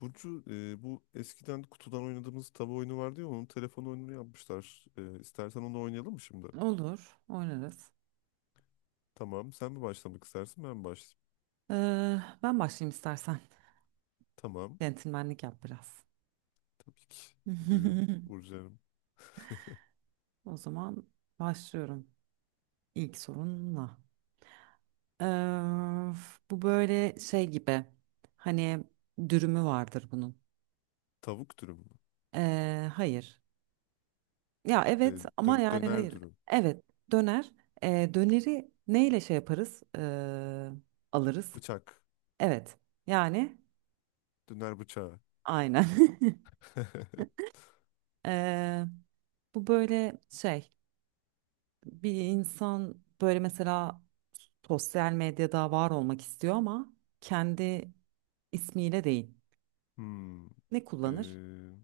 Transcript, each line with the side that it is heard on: left: Burcu, bu eskiden kutudan oynadığımız tabu oyunu vardı ya onun telefon oyununu yapmışlar. İstersen onu oynayalım mı şimdi?
right: Olur, oynarız.
left: Tamam. Sen mi başlamak istersin ben mi başlayayım?
right: Ee, Ben başlayayım istersen.
left: Tamam.
right: Centilmenlik yap biraz.
left: Tabii ki. Buyurun Burcu'm.
right: O zaman başlıyorum ilk sorunla. Ee, Bu böyle şey gibi. Hani dürümü vardır bunun.
left: Tavuk dürüm mü?
right: Hayır. Ya
left: E,
right: evet ama yani
left: Döner
right: hayır.
left: dürüm.
right: Evet, döner. Döneri neyle şey yaparız? Alırız.
left: Bıçak.
right: Evet. Yani
left: Döner bıçağı.
right: aynen. Ee, Bu böyle şey. Bir insan böyle mesela sosyal medyada var olmak istiyor ama kendi ismiyle değil.
left: Hmm.
right: Ne kullanır?
left: E,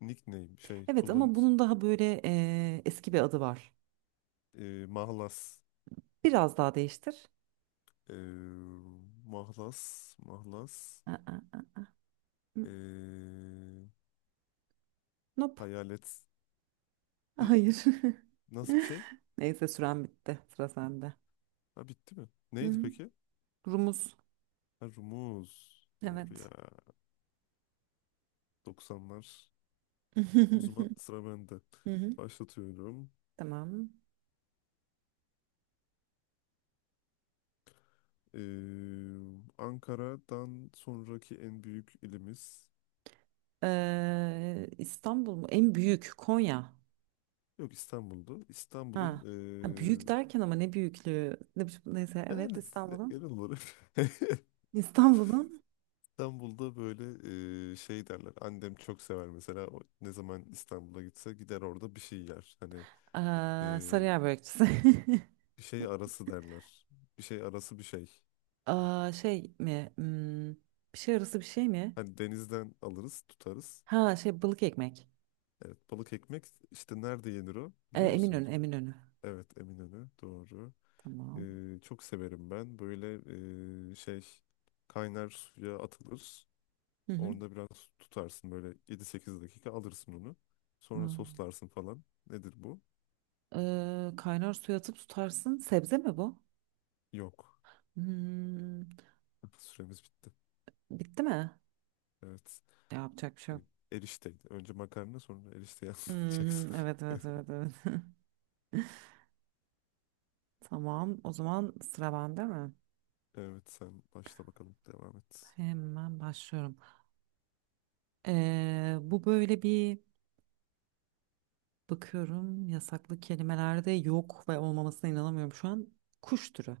left: Nickname şey
right: Evet
left: kullan,
right: ama bunun daha böyle eski bir adı var.
left: mahlas.
right: Biraz daha değiştir.
left: E, Mahlas. Mahlas.
right: Aa, aa, hı,
left: E,
right: nope.
left: Hayalet. Hı?
right: Hayır.
left: Nasıl bir şey?
right: Neyse süren bitti. Sıra sende.
left: Ha, bitti mi?
right: Hı
left: Neydi
right: hı.
left: peki?
right: Rumuz.
left: Ha, Rumuz. Doğru
right: Evet.
left: ya. 90'lar. O zaman sıra bende.
right: Hı hı.
left: Başlatıyorum.
right: Tamam.
left: Ee, Ankara'dan sonraki en büyük ilimiz.
right: İstanbul mu? En büyük Konya.
left: Yok, İstanbul'du. İstanbul'un,
right: Ha. Ha, büyük derken ama ne büyüklüğü? Neyse evet
left: yani genel
right: İstanbul'un.
left: olarak.
right: İstanbul'un
left: İstanbul'da böyle şey derler. Annem çok sever mesela. O ne zaman İstanbul'a gitse gider orada bir şey yer. Hani
right: eee
left: ee,
right: Sarıyer börekçisi.
left: bir şey arası derler. Bir şey arası bir şey.
right: Aa, şey mi? Bir şey arası bir şey mi?
left: Hani denizden alırız, tutarız.
right: Ha, şey, balık ekmek.
left: Evet, balık ekmek işte nerede yenir o? Biliyor musun
right: Eminönü,
left: hocam?
right: Eminönü.
left: Evet, Eminönü. Doğru.
right: Tamam.
left: Çok severim ben. Böyle şey kaynar suya atılır.
right: Hı hı.
left: Orada biraz tutarsın böyle 7-8 dakika, alırsın onu. Sonra
right: Aa,
left: soslarsın falan. Nedir bu?
right: kaynar suya atıp tutarsın. Sebze mi bu?
left: Yok.
right: Hmm,
left: Süremiz bitti.
right: Bitti mi?
left: Evet.
right: Yapacak bir şey
left: Ee,
right: yok.
left: Erişteydi. Önce makarna sonra erişteyi
right: Hı hı,
left: anlatacaksın.
right: evet evet evet evet. Tamam. O zaman sıra bende mi?
left: Evet, sen başla bakalım devam et.
right: Hemen başlıyorum. Bu böyle bir bakıyorum, yasaklı kelimelerde yok ve olmamasına inanamıyorum şu an. Kuş türü.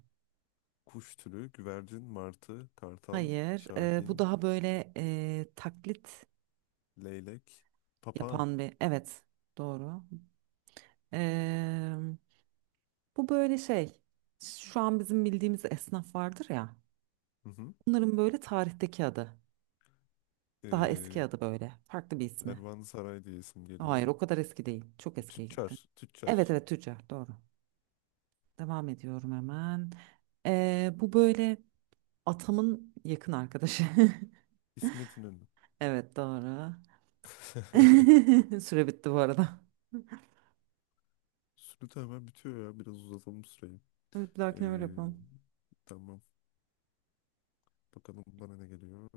left: Kuş türü güvercin, martı, kartal,
right: Hayır, bu
left: şahin,
right: daha böyle taklit
left: leylek, papağan.
right: yapan bir. Evet, doğru. Ee, Bu böyle şey. Şu an bizim bildiğimiz esnaf vardır ya.
left: Hı hı.
right: Bunların böyle tarihteki adı. Daha eski
left: Ee,
right: adı böyle. Farklı bir ismi.
left: Kervansaray diye isim
right: Hayır,
left: geliyor.
right: o kadar eski değil. Çok eskiye
left: Tüccar,
right: gitti.
left: tüccar.
right: Evet evet, tüccar, doğru. Devam ediyorum hemen. Bu böyle. Atamın yakın arkadaşı.
left: İsmet İnönü.
right: Evet doğru. Süre bitti bu arada.
left: Süre hemen bitiyor ya. Biraz uzatalım süreyi.
right: Evet, bir
left: Ee,
right: dahakine öyle yapalım.
left: tamam. Bakalım bana ne geliyor.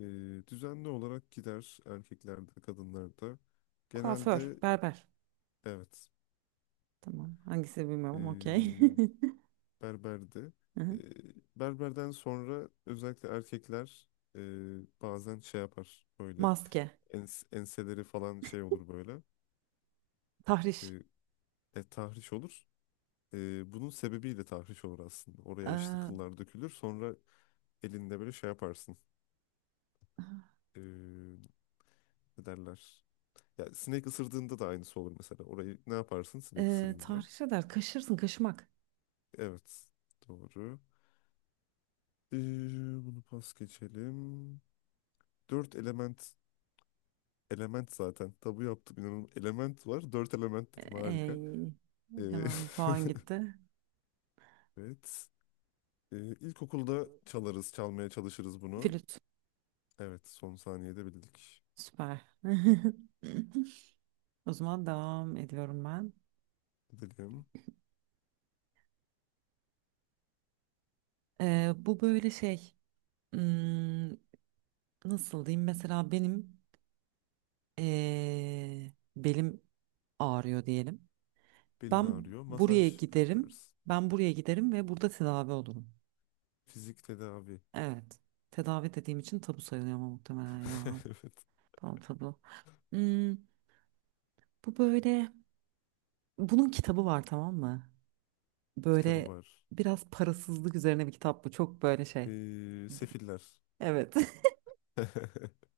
left: Ee, Düzenli olarak gider erkeklerde, kadınlarda.
right: Kuaför,
left: Genelde
right: berber.
left: evet.
right: Tamam. Hangisi bilmiyorum
left: Ee,
right: ama okey.
left: Berberdi.
right: Hı
left: E,
right: hı.
left: Berberden sonra özellikle erkekler e, bazen şey yapar böyle
right: Maske,
left: enseleri falan şey olur böyle e,
right: tahriş.
left: tahriş olur. Bunun sebebiyle tahriş olur aslında. Oraya işte
right: Ee,
left: kıllar dökülür. Sonra elinde böyle şey yaparsın. E, Ne derler? Ya sinek ısırdığında da aynısı olur mesela. Orayı ne yaparsın sinek ısırınca?
right: Tahriş eder. Kaşırsın, kaşımak.
left: Evet. Doğru. E, Bunu pas geçelim. Dört element. Element zaten. Tabu yaptım inanın. Element var. Dört element dedim harika.
right: Ey,
left: Ee,
right: hemen bir puan gitti.
left: evet. İlkokulda çalarız, çalmaya çalışırız bunu.
right: Flüt.
left: Evet, son saniyede bildik.
right: Süper. O zaman devam ediyorum ben.
left: Dedim.
right: Bu böyle şey. hmm, Nasıl diyeyim? Mesela benim belim ağrıyor diyelim.
left: Belin
right: Ben
left: ağrıyor.
right: buraya
left: Masaj
right: giderim.
left: yaptırırız.
right: Ben buraya giderim ve burada tedavi olurum.
left: Fizik tedavi.
right: Evet. Tedavi dediğim için tabu sayılıyor ama muhtemelen ya.
left: Evet.
right: Tamam, tabu. Hmm, Bu böyle, bunun kitabı var tamam mı?
left: Kitabı
right: Böyle
left: var.
right: biraz parasızlık üzerine bir kitap bu. Çok böyle şey.
left: Sefiller.
right: Evet.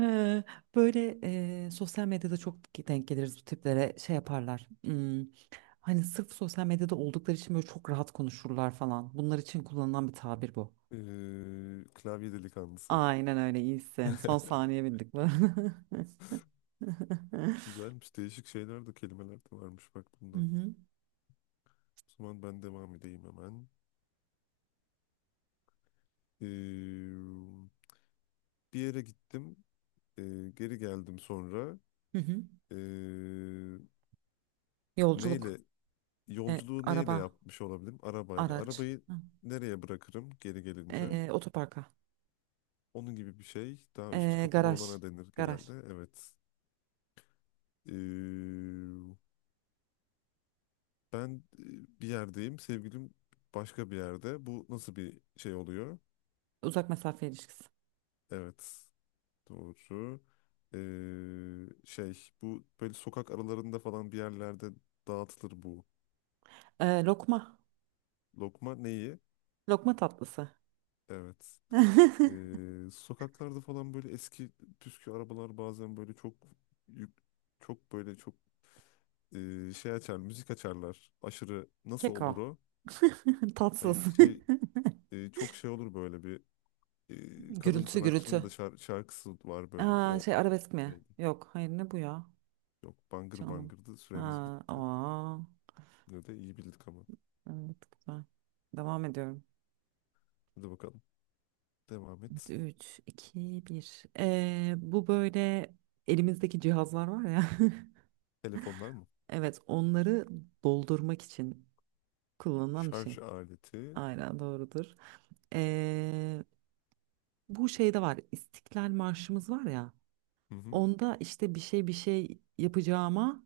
right: Ee, Böyle sosyal medyada çok denk geliriz bu tiplere, şey yaparlar. Hani sırf sosyal medyada oldukları için böyle çok rahat konuşurlar falan. Bunlar için kullanılan bir tabir bu.
left: Klavye delikanlısı.
right: Aynen öyle, iyisin. Son saniye bildik mi?
left: Güzelmiş. Değişik şeyler de kelimeler de varmış bak bunda.
right: Hı
left: O
right: hı,
left: zaman ben devam edeyim hemen. Ee, Bir yere gittim. Geri geldim sonra.
right: hı hı.
left: E,
right: Yolculuk,
left: Neyle? Yolculuğu neyle
right: araba,
left: yapmış olabilirim? Arabayla.
right: araç,
left: Arabayı
right: hı.
left: nereye bırakırım geri gelince?
right: Otoparka,
left: Onun gibi bir şey. Daha üstü kapalı
right: garaj,
left: olana denir
right: garaj,
left: genelde. Evet. E, Ben bir yerdeyim. Sevgilim başka bir yerde. Bu nasıl bir şey oluyor?
right: uzak mesafe ilişkisi,
left: Evet. Doğru. Şey bu böyle sokak aralarında falan bir yerlerde dağıtılır bu.
right: Lokma,
left: Lokma neyi?
right: lokma tatlısı,
left: Evet. Sokaklarda falan böyle eski püskü arabalar bazen böyle çok yük- çok böyle çok şey açar, müzik açarlar. Aşırı nasıl olur
right: keko,
left: o?
right: tatsız.
left: Hayır, şey çok şey olur böyle bir kadın
right: Gürültü gürültü.
left: sanatçının da şarkısı var böyle.
right: Aa,
left: O
right: şey, arabesk mi?
left: şeydi.
right: Yok. Hayır, ne bu ya?
left: Yok, bangır
right: Canım.
left: bangırdı.
right: Ha,
left: Süremiz bitti.
right: aa,
left: Yine de iyi bildik ama.
right: evet, güzel. Devam ediyorum.
left: Hadi bakalım. Devam et.
right: Üç, iki, bir. Bu böyle elimizdeki cihazlar var ya.
left: Telefonlar mı?
right: Evet, onları doldurmak için kullanılan bir şey.
left: Şarj aleti.
right: Aynen, doğrudur. Ee, Bu şeyde var. İstiklal Marşımız var ya.
left: Hı hı.
right: Onda işte bir şey bir şey yapacağıma,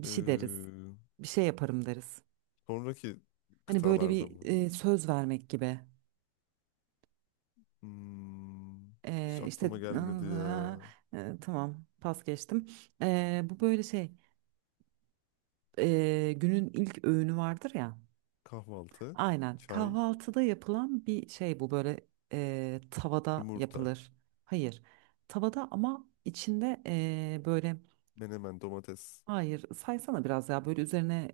right: bir şey deriz.
left: Ee,
right: Bir şey yaparım deriz.
left: Sonraki
right: Hani böyle
left: kıtalarda
right: bir
left: mı?
right: söz vermek gibi.
left: Hmm, hiç
right: İşte
left: aklıma gelmedi ya.
right: aa, tamam, pas geçtim. Bu böyle şey, günün ilk öğünü vardır ya.
left: Kahvaltı,
right: Aynen,
left: çay,
right: kahvaltıda yapılan bir şey bu böyle, tavada
left: yumurta,
right: yapılır. Hayır, tavada ama içinde böyle,
left: menemen, domates,
right: hayır saysana biraz ya, böyle üzerine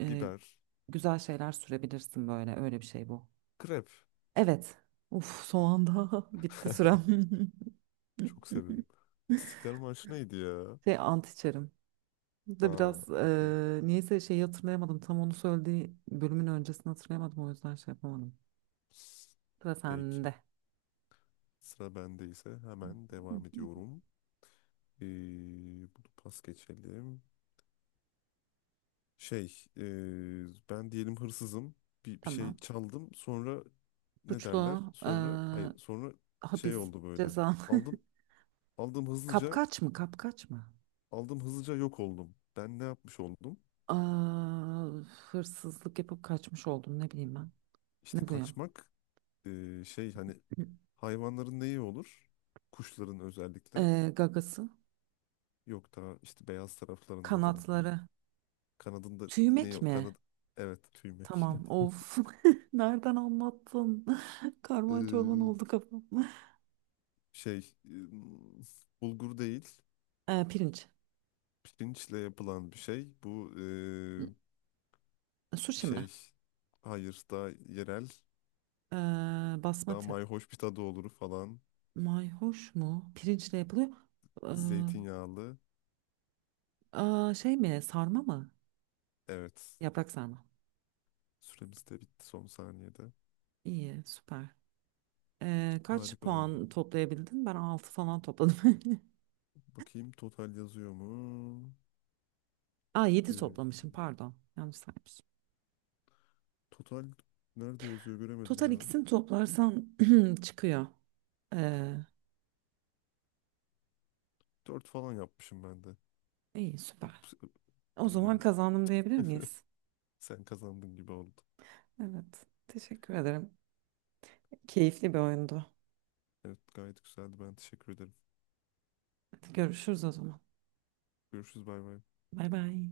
right: e,
left: biber,
right: güzel şeyler sürebilirsin, böyle öyle bir şey bu.
left: krep.
right: Evet. Uf, son anda bitti sürem.
left: Çok severim. İstiklal Marşı neydi ya?
right: Şey, ant içerim.
left: Ha,
right: Da biraz
left: okey.
right: niyeyse şeyi hatırlayamadım. Tam onu söylediği bölümün öncesini hatırlayamadım. O yüzden şey yapamadım. Sıra
left: Peki.
right: sende.
left: Sıra bende ise hemen devam ediyorum. Ee, Bunu pas geçelim. Şey, ben diyelim hırsızım. Bir şey
right: Tamam.
left: çaldım. Sonra ne derler?
right: Suçlu,
left: Sonra
right: eee,
left: hayır, sonra şey
right: hapis
left: oldu böyle.
right: ceza.
left: Aldım Aldım hızlıca,
right: Kapkaç mı? Kapkaç mı?
left: aldım hızlıca yok oldum. Ben ne yapmış oldum?
right: Aa, hırsızlık yapıp kaçmış oldum. Ne bileyim ben.
left: İşte
right: Ne bu ya?
left: kaçmak şey hani
right: Hı.
left: hayvanların neyi olur? Kuşların özellikle.
right: Gagası.
left: Yok daha işte beyaz taraflarında falan. Hani
right: Kanatları.
left: kanadında ne
right: Tüymek
left: o
right: mi?
left: Kanad, evet tüymek.
right: Tamam. Of. Nereden anlattın? Karman çorman
left: E,
right: oldu kafam.
left: Şey e, bulgur değil.
right: Pirinç.
left: Pirinçle yapılan bir şey. Bu
right: Sushi mi?
left: şey hayır daha yerel
right: Ee,
left: daha
right: Basmati.
left: mayhoş bir tadı olur falan.
right: Mayhoş mu? Pirinçle yapılıyor. Ee,
left: Zeytinyağlı.
right: Aa, şey mi? Sarma mı?
left: Evet.
right: Yaprak sarma.
left: Süremiz de bitti son saniyede.
right: İyi, süper. Kaç
left: Harika oldu.
right: puan toplayabildin? Ben 6 falan topladım.
left: Bakayım total yazıyor mu?
right: Aa, 7
left: Ee,
right: toplamışım, pardon. Yanlış saymışım.
left: Total nerede yazıyor göremedim
right: Total
left: ya.
right: ikisini toplarsan çıkıyor. Ee,
left: Dört falan yapmışım ben de.
right: iyi, süper.
left: Ups.
right: O zaman
left: Bilmiyorum.
right: kazandım diyebilir miyiz?
left: Sen kazandın gibi oldu.
right: Evet. Teşekkür ederim. Keyifli bir oyundu.
left: Evet, gayet güzeldi. Ben teşekkür ederim.
right: Hadi görüşürüz o zaman.
left: Görüşürüz, bay bay.
right: Bay bay.